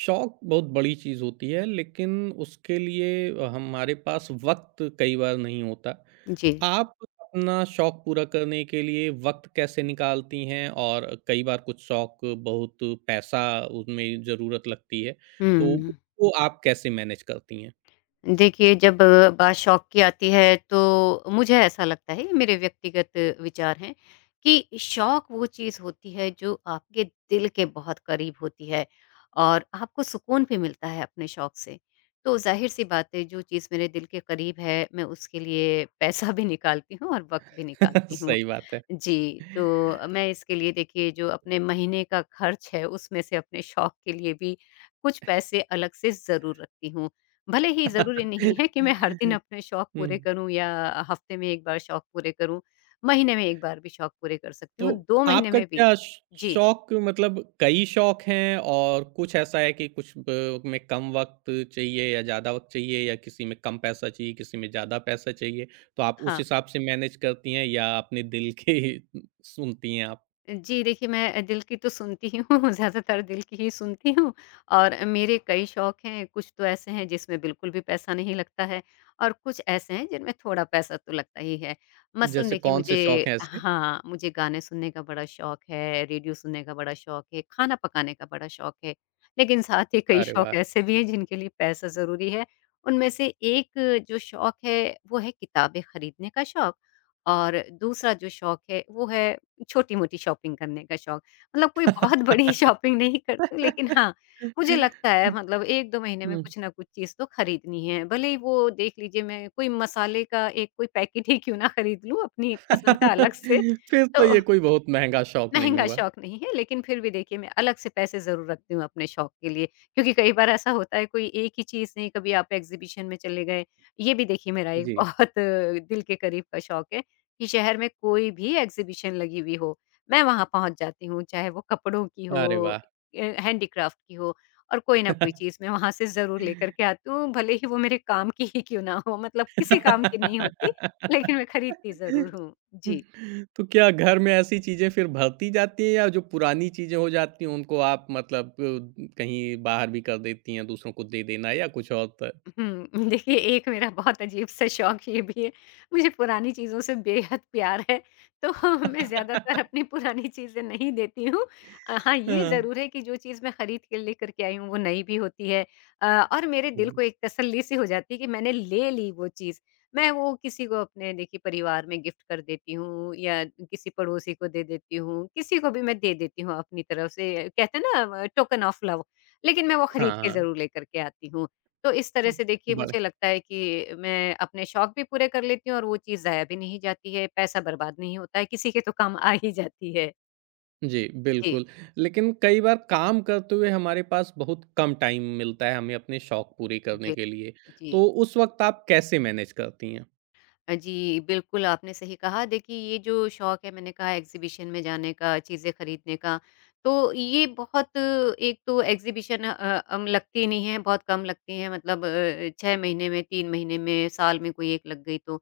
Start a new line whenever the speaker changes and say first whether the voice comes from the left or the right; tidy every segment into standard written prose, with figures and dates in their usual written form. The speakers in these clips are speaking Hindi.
right: शौक बहुत बड़ी चीज़ होती है लेकिन उसके लिए हमारे पास वक़्त कई बार नहीं होता।
left: जी।
right: आप अपना शौक पूरा करने के लिए वक़्त कैसे निकालती हैं? और कई बार कुछ शौक बहुत पैसा उसमें ज़रूरत लगती है, तो
left: हुँ।
right: वो आप कैसे मैनेज करती हैं?
left: देखिए जब बात शौक की आती है तो मुझे ऐसा लगता है ये मेरे व्यक्तिगत विचार हैं कि शौक वो चीज़ होती है जो आपके दिल के बहुत करीब होती है और आपको सुकून भी मिलता है अपने शौक से। तो ज़ाहिर-सी बात है जो चीज़ मेरे दिल के करीब है मैं उसके लिए पैसा भी निकालती हूँ और वक़्त भी निकालती हूँ।
right: सही बात है।
left: जी, तो मैं इसके लिए देखिए जो अपने महीने का खर्च है उसमें से अपने शौक के लिए भी कुछ पैसे अलग से ज़रूर रखती हूँ। भले ही ज़रूरी नहीं है कि मैं हर दिन अपने शौक पूरे
right: हुँ।
left: करूँ या हफ़्ते में 1 बार शौक पूरे करूँ, महीने में 1 बार भी शौक पूरे कर सकती
right: तो
left: हूँ, 2 महीने
right: आपका
left: में भी।
right: क्या श
left: जी,
right: शौक मतलब कई शौक हैं और कुछ ऐसा है कि कुछ ब में कम वक़्त चाहिए या ज़्यादा वक़्त चाहिए या किसी में कम पैसा चाहिए, किसी में ज़्यादा पैसा चाहिए, तो आप उस
left: हाँ।
right: हिसाब से मैनेज करती हैं या अपने दिल के ही सुनती हैं आप?
left: जी, देखिए, मैं दिल की तो सुनती ही हूँ, ज़्यादातर दिल की ही सुनती हूँ और मेरे कई शौक हैं, कुछ तो ऐसे हैं जिसमें बिल्कुल भी पैसा नहीं लगता है और कुछ ऐसे हैं जिनमें थोड़ा पैसा तो लगता ही है। मसलन
right: जैसे
left: देखिए
right: कौन
left: मुझे,
right: से शौक हैं ऐसे?
left: हाँ, मुझे गाने सुनने का बड़ा शौक है, रेडियो सुनने का बड़ा शौक है, खाना पकाने का बड़ा शौक है, लेकिन साथ ही कई
right: अरे
left: शौक
right: वाह!
left: ऐसे भी हैं जिनके लिए पैसा ज़रूरी है। उनमें से एक जो शौक है, वो है किताबें खरीदने का शौक और दूसरा जो शौक है, वो है छोटी-मोटी शॉपिंग करने का शौक। मतलब कोई बहुत बड़ी शॉपिंग नहीं करती लेकिन हाँ, मुझे लगता है मतलब 1-2 महीने में
right: हुँ।
left: कुछ ना कुछ चीज़ तो खरीदनी है। भले ही वो देख लीजिए मैं कोई मसाले का एक कोई पैकेट ही क्यों ना खरीद लूँ अपनी पसंद का अलग से,
right: फिर तो
left: तो
right: ये कोई बहुत महँगा शौक नहीं
left: महँगा
right: हुआ।
left: शौक नहीं है, लेकिन फिर भी देखिए मैं अलग से पैसे ज़रूर रखती हूँ अपने शौक के लिए, क्योंकि कई बार ऐसा होता है कोई एक ही चीज़ नहीं, कभी आप एग्ज़िबिशन में चले गए, ये भी देखिए मेरा एक
right: जी।
left: बहुत दिल के करीब का शौक है कि शहर में कोई भी एग्ज़िबिशन लगी हुई हो, मैं वहाँ पहुँच जाती हूँ, चाहे वो कपड़ों की हो,
right: अरे वाह!
left: हैंडीक्राफ्ट की हो और कोई ना कोई चीज़ मैं वहाँ से ज़रूर लेकर के आती हूँ, भले ही वो मेरे काम की ही क्यों ना हो, मतलब किसी काम की नहीं होती, लेकिन मैं खरीदती ज़रूर हूँ। जी।
right: तो क्या घर में ऐसी चीज़ें फिर भरती जाती हैं या जो पुरानी चीज़ें हो जाती हैं उनको आप मतलब कहीं बाहर भी कर देती हैं दूसरों को दे देना या कुछ और त
left: हुँ, देखिए एक मेरा बहुत अजीब-सा शौक ये भी है, मुझे पुरानी चीज़ों से बेहद प्यार है, तो मैं ज़्यादातर अपनी पुरानी चीज़ें नहीं देती हूँ। हाँ, ये
right: हाँ।
left: ज़रूर है कि जो चीज़ मैं खरीद के लेकर के आई हूँ, वो नई भी होती है, अ, और मेरे दिल
right: हुँ।
left: को एक तसल्ली-सी हो जाती है कि मैंने ले ली वो चीज़। मैं वो किसी को अपने देखिए परिवार में गिफ्ट कर देती हूँ या किसी पड़ोसी को दे देती हूँ, किसी को भी मैं दे देती हूँ अपनी तरफ से कहते हैं ना, टोकन ऑफ लव, लेकिन मैं वो
right: हाँ,
left: खरीद के
right: हाँ।
left: ज़रूर लेकर के आती हूँ। तो इस तरह
right: हुँ,
left: से देखिए मुझे
right: बड़े
left: लगता है कि मैं अपने शौक भी पूरे कर लेती हूँ और वो चीज़ ज़ाया भी नहीं जाती है, पैसा बर्बाद नहीं होता है, किसी के तो काम आ ही जाती है।
right: जी,
left: जी,
right: बिल्कुल। लेकिन कई बार काम करते हुए हमारे पास बहुत कम टाइम मिलता है हमें अपने शौक पूरे करने
left: जी,
right: के लिए,
left: जी।
right: तो उस वक़्त आप कैसे मैनेज करती हैं?
left: जी, बिल्कुल आपने सही कहा। देखिए ये जो शौक है मैंने कहा एग्ज़िबिशन में जाने का, चीज़ें खरीदने का, तो ये बहुत एक तो एग्ज़िबिशन अ, अम लगती नहीं है, बहुत कम लगती हैं मतलब 6 महीने में, 3 महीने में, साल में कोई एक लग गई तो।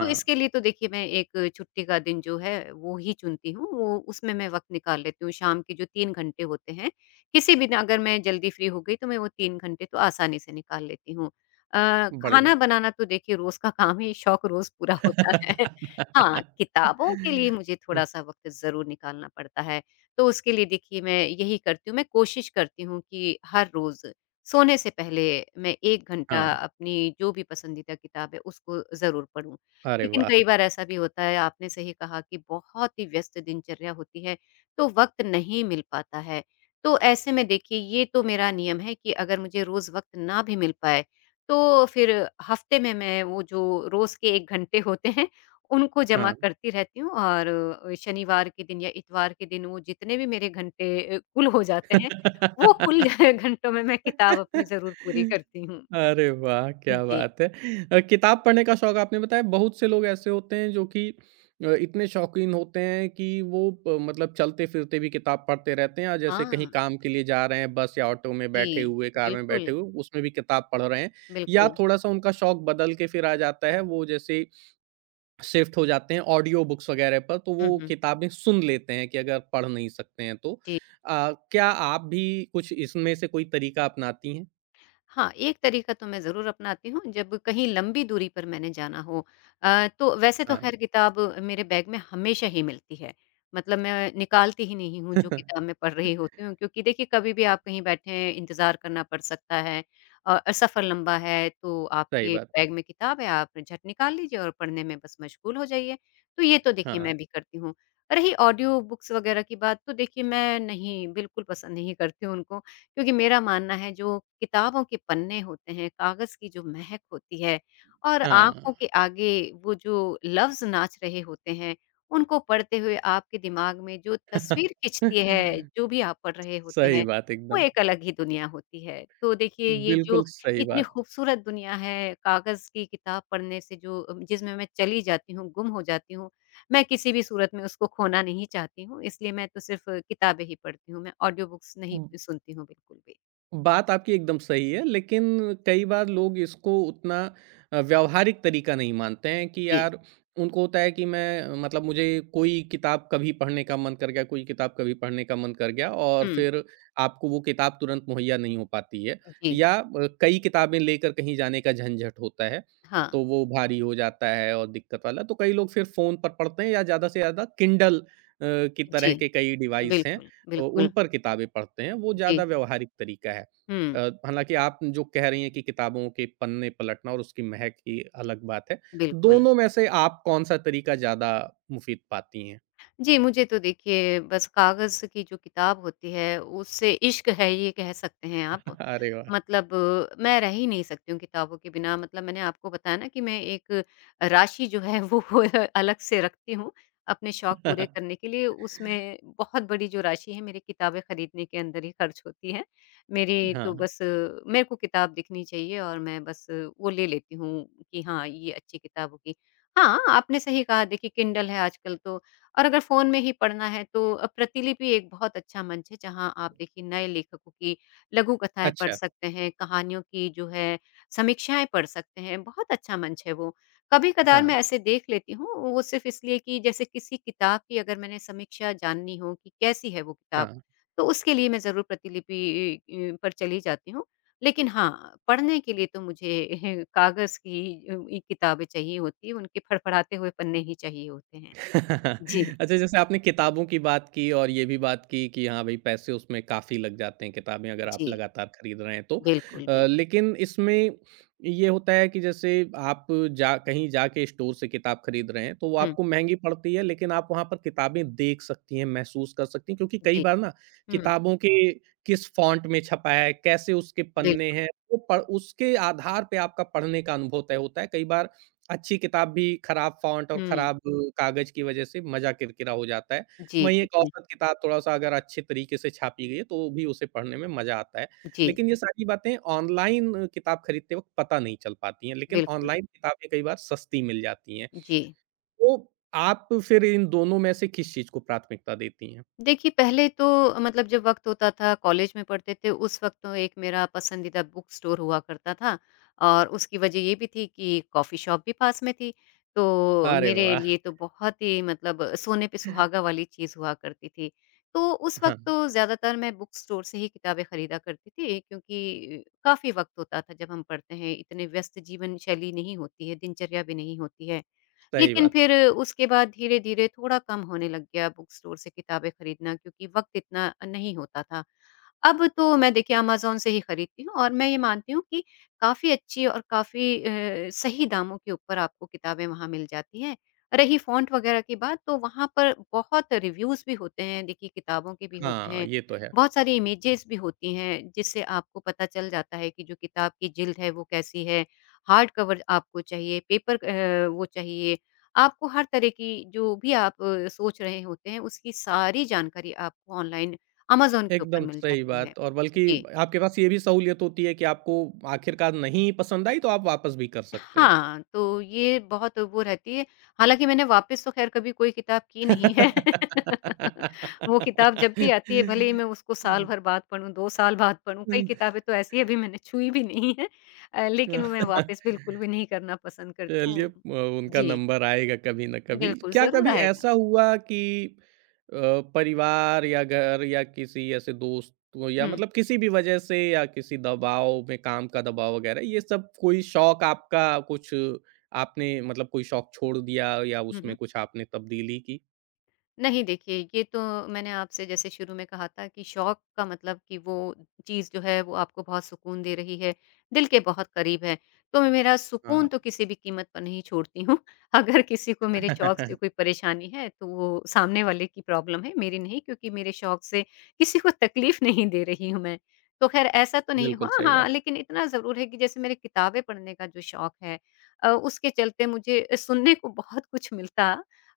left: तो इसके लिए तो देखिए मैं एक छुट्टी का दिन जो है वो ही चुनती हूँ, वो उसमें मैं वक़्त निकाल लेती हूँ। शाम के जो 3 घंटे होते हैं, किसी भी दिन अगर मैं जल्दी फ्री हो गई तो मैं वो 3 घंटे तो आसानी से निकाल लेती हूँ।
right: बढ़िया।
left: खाना बनाना तो देखिए रोज़ का काम है, शौक रोज़ पूरा होता है। हाँ, किताबों के लिए मुझे
right: अ,
left: थोड़ा-सा वक़्त ज़रूर निकालना पड़ता है, तो उसके लिए देखिए मैं यही करती हूँ, मैं कोशिश करती हूँ कि हर रोज़ सोने से पहले मैं 1 घंटा
right: हाँ,
left: अपनी जो भी पसंदीदा किताब है, उसको ज़रूर पढूँ।
right: अरे
left: लेकिन
right: वाह!
left: कई बार ऐसा भी होता है, आपने सही कहा कि बहुत ही व्यस्त दिनचर्या होती है, तो वक़्त नहीं मिल पाता है। तो ऐसे में देखिए ये तो मेरा नियम है कि अगर मुझे रोज़ वक़्त ना भी मिल पाए तो फिर हफ्ते में मैं वो जो रोज़ के 1 घंटे होते हैं, उनको जमा
right: हाँ।
left: करती रहती हूँ और शनिवार के दिन या इतवार के दिन वो जितने भी मेरे घंटे कुल हो जाते हैं, वो कुल घंटों में मैं किताब अपनी ज़रूर पूरी
right: हुँ।
left: करती हूँ।
right: अरे वाह! क्या
left: जी।
right: बात है। किताब पढ़ने का शौक आपने बताया बहुत से लोग ऐसे होते हैं जो कि इतने शौकीन होते हैं कि वो प मतलब चलते-फिरते भी किताब पढ़ते रहते हैं और जैसे कहीं
left: हाँ।
right: काम के लिए जा रहे हैं बस या ऑटो में
left: जी,
right: बैठे हुए, कार में
left: बिल्कुल,
right: बैठे हुए, उसमें भी किताब पढ़ रहे हैं या
left: बिल्कुल।
right: थोड़ा-सा उनका शौक बदल के फिर आ जाता है, वो जैसे शिफ्ट हो जाते हैं ऑडियो बुक्स वगैरह पर तो
left: हुँ,
right: वो
left: हुँ।
right: किताबें सुन लेते हैं कि अगर पढ़ नहीं सकते हैं तो।
left: जी।
right: क्या आप भी कुछ इसमें से कोई तरीका अपनाती हैं?
left: हाँ, एक तरीका तो मैं ज़रूर अपनाती हूँ, जब कहीं लंबी दूरी पर मैंने जाना हो। तो वैसे तो
right: हाँ।
left: खैर किताब मेरे बैग में हमेशा ही मिलती है, मतलब मैं निकालती ही नहीं हूँ जो किताब मैं पढ़ रही होती हूँ, क्योंकि देखिए कभी भी आप कहीं बैठे हैं, इंतज़ार करना पड़ सकता है, और सफ़र लंबा है, तो
right: सही
left: आपके
right: बात।
left: बैग में किताब है, आप झट निकाल लीजिए और पढ़ने में बस मशगूल हो जाइए। तो ये तो देखिए
right: हाँ,
left: मैं भी करती हूँ। रही ऑडियो बुक्स वग़ैरह की बात, तो देखिए मैं नहीं, बिल्कुल पसंद नहीं करती हूँ उनको। क्योंकि मेरा मानना है जो किताबों के पन्ने होते हैं, कागज़ की जो महक होती है और
right: हाँ।
left: आँखों के आगे वो जो लफ्ज़ नाच रहे होते हैं, उनको पढ़ते हुए आपके दिमाग में जो तस्वीर खिंचती है, जो भी आप पढ़ रहे होते
right: सही
left: हैं,
right: बात
left: वो
right: एकदम,
left: एक अलग ही दुनिया होती है। तो देखिए ये जो
right: बिल्कुल सही
left: इतनी
right: बात।
left: खूबसूरत दुनिया है कागज़ की किताब पढ़ने से जो जिसमें मैं चली जाती हूँ, गुम हो जाती हूँ, मैं किसी भी सूरत में उसको खोना नहीं चाहती हूँ, इसलिए मैं तो सिर्फ़ किताबें ही पढ़ती हूँ, मैं ऑडियो बुक्स नहीं सुनती हूँ बिल्कुल भी।
right: बात आपकी एकदम सही है, लेकिन कई बार लोग इसको उतना व्यावहारिक तरीका नहीं मानते हैं कि
left: जी,
right: यार उनको होता है कि मैं मतलब मुझे कोई किताब कभी पढ़ने का मन कर गया, कोई किताब कभी पढ़ने का मन कर गया और
left: हुँ,
right: फिर आपको वो किताब तुरंत मुहैया नहीं हो पाती है
left: जी,
right: या कई किताबें लेकर कहीं जाने का झंझट होता है,
left: हाँ,
right: तो वो भारी हो जाता है और दिक्कत वाला। तो कई लोग फिर फ़ोन पर पढ़ते हैं या ज़्यादा से ज़्यादा किंडल की तरह
left: जी,
right: के कई डिवाइस हैं।
left: बिल्कुल,
right: उन
left: बिल्कुल,
right: पर किताबें पढ़ते हैं, वो ज़्यादा
left: जी,
right: व्यावहारिक तरीका है। अ,
left: हुँ,
right: हालाँकि आप जो कह रही हैं कि किताबों के पन्ने पलटना और उसकी महक ही अलग बात है।
left: बिल्कुल।
right: दोनों में से आप कौन-सा तरीका ज़्यादा मुफ़ीद पाती हैं?
left: जी, मुझे तो देखिए बस कागज़ की जो किताब होती है, उससे इश्क है ये कह सकते हैं आप।
right: अरे वाह!
left: मतलब मैं रह ही नहीं सकती हूँ किताबों के बिना मतलब मैंने आपको बताया ना कि मैं एक राशि जो है वो अलग से रखती हूँ, अपने शौक पूरे करने के लिए। उसमें बहुत बड़ी जो राशि है मेरी किताबें खरीदने के अंदर ही खर्च होती है। मेरी तो
right: हाँ,
left: बस मेरे को किताब दिखनी चाहिए और मैं बस वो ले लेती हूँ कि हाँ, ये अच्छी किताब होगी। हाँ, आपने सही कहा देखिए किंडल है आजकल तो और अगर फ़ोन में ही पढ़ना है तो प्रतिलिपि एक बहुत अच्छा मंच है जहाँ आप देखिए नए लेखकों की लघु कथाएँ पढ़
right: अच्छा।
left: सकते हैं, कहानियों की जो है समीक्षाएँ पढ़ सकते हैं, बहुत अच्छा मंच है वो। कभी-कदार
right: हाँ,
left: मैं ऐसे देख लेती हूँ, वो सिर्फ़ इसलिए कि जैसे किसी किताब की अगर मैंने समीक्षा जाननी हो कि कैसी है वो किताब,
right: हाँ।
left: तो उसके लिए मैं ज़रूर प्रतिलिपि पर चली जाती हूँ। लेकिन हाँ, पढ़ने के लिए तो मुझे कागज़ की ई किताबें चाहिए होती हैं, उनके फड़फड़ाते हुए पन्ने ही चाहिए होते हैं। जी।
right: अच्छा जैसे आपने किताबों की बात की और ये भी बात की कि हाँ भाई पैसे उसमें काफ़ी लग जाते हैं किताबें अगर आप
left: जी,
right: लगातार खरीद रहे हैं तो।
left: बिल्कुल, बिल्कुल।
right: लेकिन इसमें ये होता है कि जैसे आप जा कहीं जाके स्टोर से किताब खरीद रहे हैं तो वो
left: हुँ,
right: आपको महँगी पड़ती है लेकिन आप वहाँ पर किताबें देख सकती हैं, महसूस कर सकती हैं क्योंकि कई
left: जी,
right: बार ना
left: हुँ,
right: किताबों के किस फ़ॉन्ट में छपा है, कैसे उसके पन्ने
left: बिल्कुल।
right: हैं, वो प उसके आधार पे आपका पढ़ने का अनुभव तय होता है। कई बार अच्छी किताब भी खराब फ़ॉन्ट और
left: हुँ,
right: खराब कागज़ की वजह से मज़ा किरकिरा हो जाता है।
left: जी,
right: वहीं एक
left: बिल्कुल।
right: औसत किताब थोड़ा-सा अगर अच्छे तरीके से छापी गई है, तो भी उसे पढ़ने में मज़ा आता है।
left: जी,
right: लेकिन ये सारी बातें ऑनलाइन किताब खरीदते वक़्त पता नहीं चल पाती हैं, लेकिन
left: बिल्कुल।
right: ऑनलाइन किताबें कई बार सस्ती मिल जाती हैं।
left: जी।
right: तो आप फिर इन दोनों में से किस चीज़ को प्राथमिकता देती हैं?
left: देखिए, पहले तो मतलब जब वक़्त होता था, कॉलेज में पढ़ते थे, उस वक़्त तो एक मेरा पसंदीदा बुक स्टोर हुआ करता था और उसकी वजह ये भी थी कि कॉफ़ी शॉप भी पास में थी। तो
right: अरे
left: मेरे
right: वाह!
left: लिए तो बहुत ही मतलब सोने पे सुहागा वाली चीज़ हुआ करती थी। तो उस वक़्त
right: हाँ,
left: तो ज़्यादातर मैं बुक स्टोर से ही किताबें खरीदा करती थी क्योंकि काफ़ी वक़्त होता था जब हम पढ़ते हैं, इतने व्यस्त जीवन शैली नहीं होती है, दिनचर्या भी नहीं होती है।
right: सही
left: लेकिन
right: बात।
left: फिर उसके बाद धीरे-धीरे थोड़ा कम होने लग गया बुक स्टोर से किताबें खरीदना क्योंकि वक़्त इतना नहीं होता था। अब तो मैं देखिए अमेज़न से ही खरीदती हूँ और मैं ये मानती हूँ कि काफ़ी अच्छी और काफ़ी सही दामों के ऊपर आपको किताबें वहाँ मिल जाती हैं। रही फ़ॉन्ट वग़ैरह की बात तो वहाँ पर बहुत रिव्यूज़ भी होते हैं, देखिए किताबों के भी होते
right: हाँ,
left: हैं,
right: ये तो है।
left: बहुत सारी इमेजेज़ भी होती हैं जिससे आपको पता चल जाता है कि जो किताब की जिल्द है वो कैसी है, हार्ड कवर आपको चाहिए, पेपर वो चाहिए आपको हर तरह की, जो भी आप सोच रहे होते हैं, उसकी सारी जानकारी आपको ऑनलाइन अमेज़न के ऊपर
right: एकदम
left: मिल
right: सही
left: जाती है।
right: बात और बल्कि
left: जी।
right: आपके पास ये भी सहूलियत होती है कि आपको आखिरकार नहीं पसंद आई तो आप वापस भी कर सकते हैं।
left: हाँ, तो ये बहुत वो रहती है, हालाँकि मैंने वापस तो ख़ैर कभी कोई किताब की नहीं है। वो किताब जब भी आती है, भले ही मैं उसको साल भर बाद पढ़ूँ, 2 साल बाद पढ़ूँ,
right: हुँ,
left: कई
right: हुँ।
left: किताबें तो ऐसी हैं अभी मैंने छुई भी नहीं है, लेकिन वो मैं वापस बिल्कुल भी नहीं करना पसंद करती
right: चलिए
left: हूँ।
right: उनका
left: जी,
right: नंबर आएगा कभी ना कभी।
left: बिल्कुल,
right: क्या
left: ज़रूर
right: कभी
left: आएगा।
right: ऐसा हुआ कि अ, परिवार या घर या किसी ऐसे दोस्त को या
left: हुँ।
right: मतलब किसी भी वजह से या किसी दबाव में काम का दबाव वगैरह ये सब कोई शौक आपका कुछ आपने मतलब कोई शौक छोड़ दिया या
left: हुँ,
right: उसमें
left: हुँ।
right: कुछ आपने तब्दीली की?
left: नहीं देखिए, ये तो मैंने आपसे जैसे शुरू में कहा था कि शौक का मतलब कि वो चीज़ जो है वो आपको बहुत सुकून दे रही है, दिल के बहुत करीब है। तो मैं मेरा
right: हाँ।
left: सुकून तो किसी भी कीमत पर नहीं छोड़ती हूँ। अगर किसी को मेरे शौक से कोई परेशानी है तो वो सामने वाले की प्रॉब्लम है, मेरी नहीं, क्योंकि मेरे शौक से किसी को तकलीफ़ नहीं दे रही हूँ मैं। तो ख़ैर, ऐसा तो नहीं हुआ,
right: बिल्कुल सही
left: हाँ,
right: बात।
left: लेकिन इतना ज़रूर है कि जैसे मेरे किताबें पढ़ने का जो शौक है, उसके चलते मुझे सुनने को बहुत कुछ मिलता।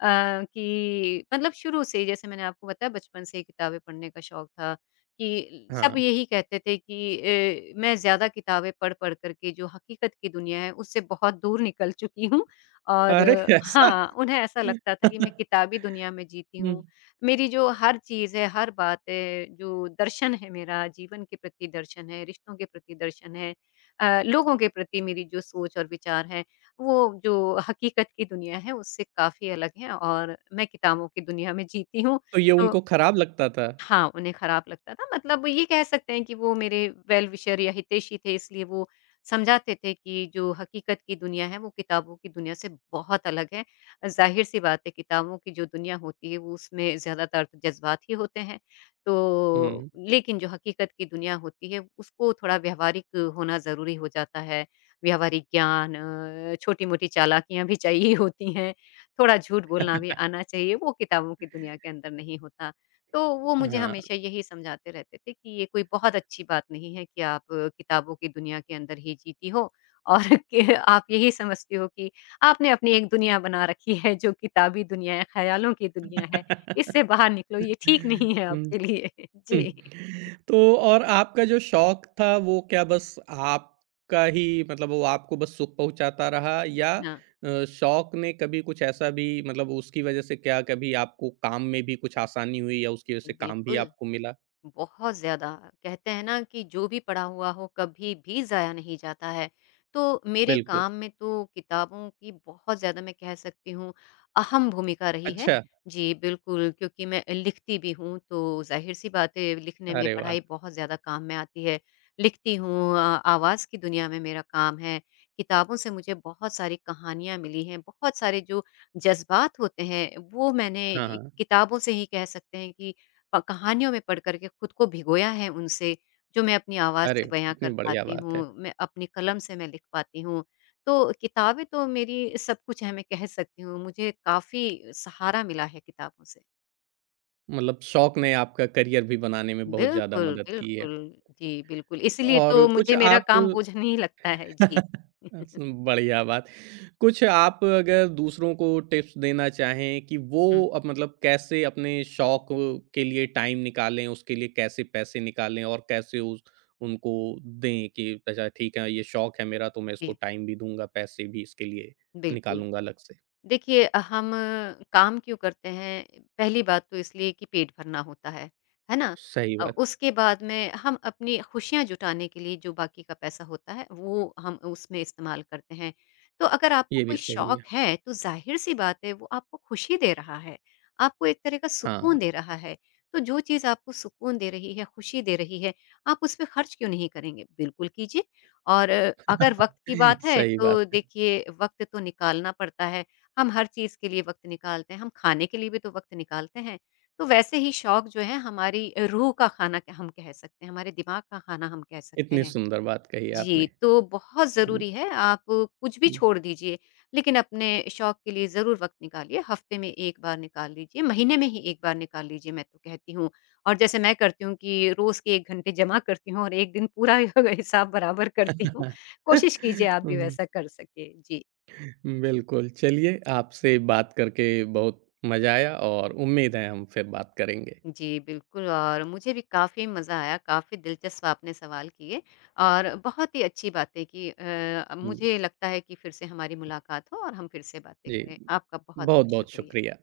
left: अ, कि मतलब शुरू से ही, जैसे मैंने आपको बताया, बचपन से ही किताबें पढ़ने का शौक था, कि सब
right: हाँ।
left: यही कहते थे कि मैं ज़्यादा किताबें पढ़-पढ़ कर के जो हकीकत की दुनिया है उससे बहुत दूर निकल चुकी हूँ। और
right: अरे! ऐसा?
left: हाँ, उन्हें ऐसा लगता था कि मैं किताबी दुनिया में जीती
right: हुँ,
left: हूँ। मेरी जो हर चीज़ है, हर बात है, जो दर्शन है मेरा, जीवन के प्रति दर्शन है, रिश्तों के प्रति दर्शन है, लोगों के प्रति मेरी जो सोच और विचार है, वो जो हकीकत की दुनिया है उससे काफ़ी अलग है, और मैं किताबों की दुनिया में जीती हूँ।
right: तो ये
left: तो
right: उनको खराब लगता था?
left: हाँ, उन्हें खराब लगता था, मतलब ये कह सकते हैं कि वो मेरे वेल विशर या हितैषी थे, इसलिए वो समझाते थे कि जो हकीकत की दुनिया है वो किताबों की दुनिया से बहुत अलग है। ज़ाहिर-सी बात है, किताबों की जो दुनिया होती है वो उसमें ज़्यादातर तो जज़्बात ही होते हैं। तो
right: हुँ,
left: लेकिन जो हकीकत की दुनिया होती है उसको थोड़ा व्यावहारिक होना ज़रूरी हो जाता है। व्यावहारिक ज्ञान, छोटी-मोटी चालाकियाँ भी चाहिए होती हैं, थोड़ा झूठ बोलना भी आना चाहिए, वो किताबों की दुनिया के अंदर नहीं होता। तो वो मुझे
right: हाँ।
left: हमेशा यही समझाते रहते थे कि ये कोई बहुत अच्छी बात नहीं है कि आप किताबों की दुनिया के अंदर ही जीती हो, और कि आप यही समझती हो कि आपने अपनी एक दुनिया बना रखी है, जो किताबी दुनिया है, ख़्यालों की दुनिया है। इससे बाहर निकलो, ये ठीक नहीं है
right: हुँ।
left: आपके लिए।
right: हम्म,
left: जी।
right: तो और आपका जो शौक था वो क्या बस आपका ही मतलब वो आपको बस सुख पहुँचाता रहा या
left: हाँ,
right: शौक ने कभी कुछ ऐसा भी मतलब उसकी वज़ह से क्या कभी आपको काम में भी कुछ आसानी हुई या उसकी वज़ह
left: जी,
right: से काम भी
left: बिल्कुल।
right: आपको मिला?
left: बहुत ज़्यादा। कहते हैं ना कि जो भी पड़ा हुआ हो कभी भी ज़ाया नहीं जाता है। तो मेरे
right: बिल्कुल,
left: काम में तो किताबों की बहुत ज़्यादा, मैं कह सकती हूँ, अहम भूमिका रही है।
right: अच्छा,
left: जी, बिल्कुल, क्योंकि मैं लिखती भी हूँ, तो ज़ाहिर-सी बात है लिखने में
right: अरे वाह!
left: पढ़ाई बहुत ज़्यादा काम में आती है। लिखती हूँ, आवाज़ की दुनिया में मेरा काम है। किताबों से मुझे बहुत सारी कहानियाँ मिली हैं, बहुत सारे जो जज़्बात होते हैं वो मैंने
right: हाँ, हाँ,
left: किताबों से ही, कह सकते हैं कि प कहानियों में पढ़ कर के खुद को भिगोया है उनसे, जो मैं अपनी आवाज़
right: अरे
left: से बयाँ कर
right: कितनी बढ़िया
left: पाती
right: बात है।
left: हूँ, मैं अपनी कलम से मैं लिख पाती हूँ। तो किताबें तो मेरी सब कुछ है, मैं कह सकती हूँ, मुझे काफ़ी सहारा मिला है किताबों से।
right: मतलब शौक ने आपका करियर भी बनाने में बहुत ज़्यादा
left: बिल्कुल,
right: मदद की है।
left: बिल्कुल। जी, बिल्कुल, इसलिए तो
right: और कुछ
left: मुझे मेरा
right: आप
left: काम बोझ नहीं लगता है। जी।
right: अच्छा, बढ़िया बात। कुछ आप अगर दूसरों को टिप्स देना चाहें कि
left: हुँ,
right: वो अब मतलब कैसे अपने शौक के लिए टाइम निकालें, उसके लिए कैसे पैसे निकालें और कैसे उस उनको दें कि अच्छा ठीक है, ये शौक है मेरा तो मैं इसको
left: जी,
right: टाइम भी दूँगा, पैसे भी इसके लिए
left: बिल्कुल।
right: निकालूँगा अलग से।
left: देखिए हम काम क्यों करते हैं? पहली बात तो इसलिए कि पेट भरना होता है ना?
right: सही बात,
left: उसके बाद में हम अपनी खुशियाँ जुटाने के लिए जो बाकी का पैसा होता है, वो हम उसमें इस्तेमाल करते हैं। तो अगर आपको
right: ये
left: कोई
right: भी सही
left: शौक
right: है।
left: है, तो ज़ाहिर-सी बात है, वो आपको खुशी दे रहा है, आपको एक तरह का
right: हाँ,
left: सुकून दे रहा है। तो जो चीज़ आपको सुकून दे रही है, खुशी दे रही है, आप उस पे खर्च क्यों नहीं करेंगे? बिल्कुल कीजिए। और अगर वक़्त की बात है,
right: सही
left: तो
right: बात।
left: देखिए वक़्त तो निकालना पड़ता है। हम हर चीज़ के लिए वक़्त निकालते हैं, हम खाने के लिए भी तो वक़्त निकालते हैं। तो वैसे ही शौक जो है हमारी रूह का खाना क हम कह सकते हैं, हमारे दिमाग का खाना हम कह सकते
right: इतनी
left: हैं।
right: सुंदर बात कही
left: जी,
right: आपने।
left: तो बहुत
right: हुँ,
left: ज़रूरी है, आप कुछ भी
right: हुँ।
left: छोड़ दीजिए, लेकिन अपने शौक के लिए ज़रूर वक़्त निकालिए। हफ़्ते में 1 बार निकाल लीजिए, महीने में ही 1 बार निकाल लीजिए, मैं तो कहती हूँ। और जैसे मैं करती हूँ कि रोज़ के 1 घंटे जमा करती हूँ, और 1 दिन पूरा हिसाब बराबर करती हूँ। कोशिश कीजिए आप भी
right: हुँ।
left: वैसा कर सके। जी।
right: बिल्कुल, चलिए आपसे बात करके बहुत मज़ा आया और उम्मीद है हम फिर बात करेंगे।
left: जी, बिल्कुल, और मुझे भी काफ़ी मज़ा आया, काफ़ी दिलचस्प आपने सवाल किए और बहुत ही अच्छी बातें की, मुझे
right: जी।
left: लगता है कि फिर से हमारी मुलाकात हो और हम फिर से बातें
right: जी,
left: करें। आपका बहुत-बहुत
right: बहुत-बहुत
left: शुक्रिया।
right: शुक्रिया।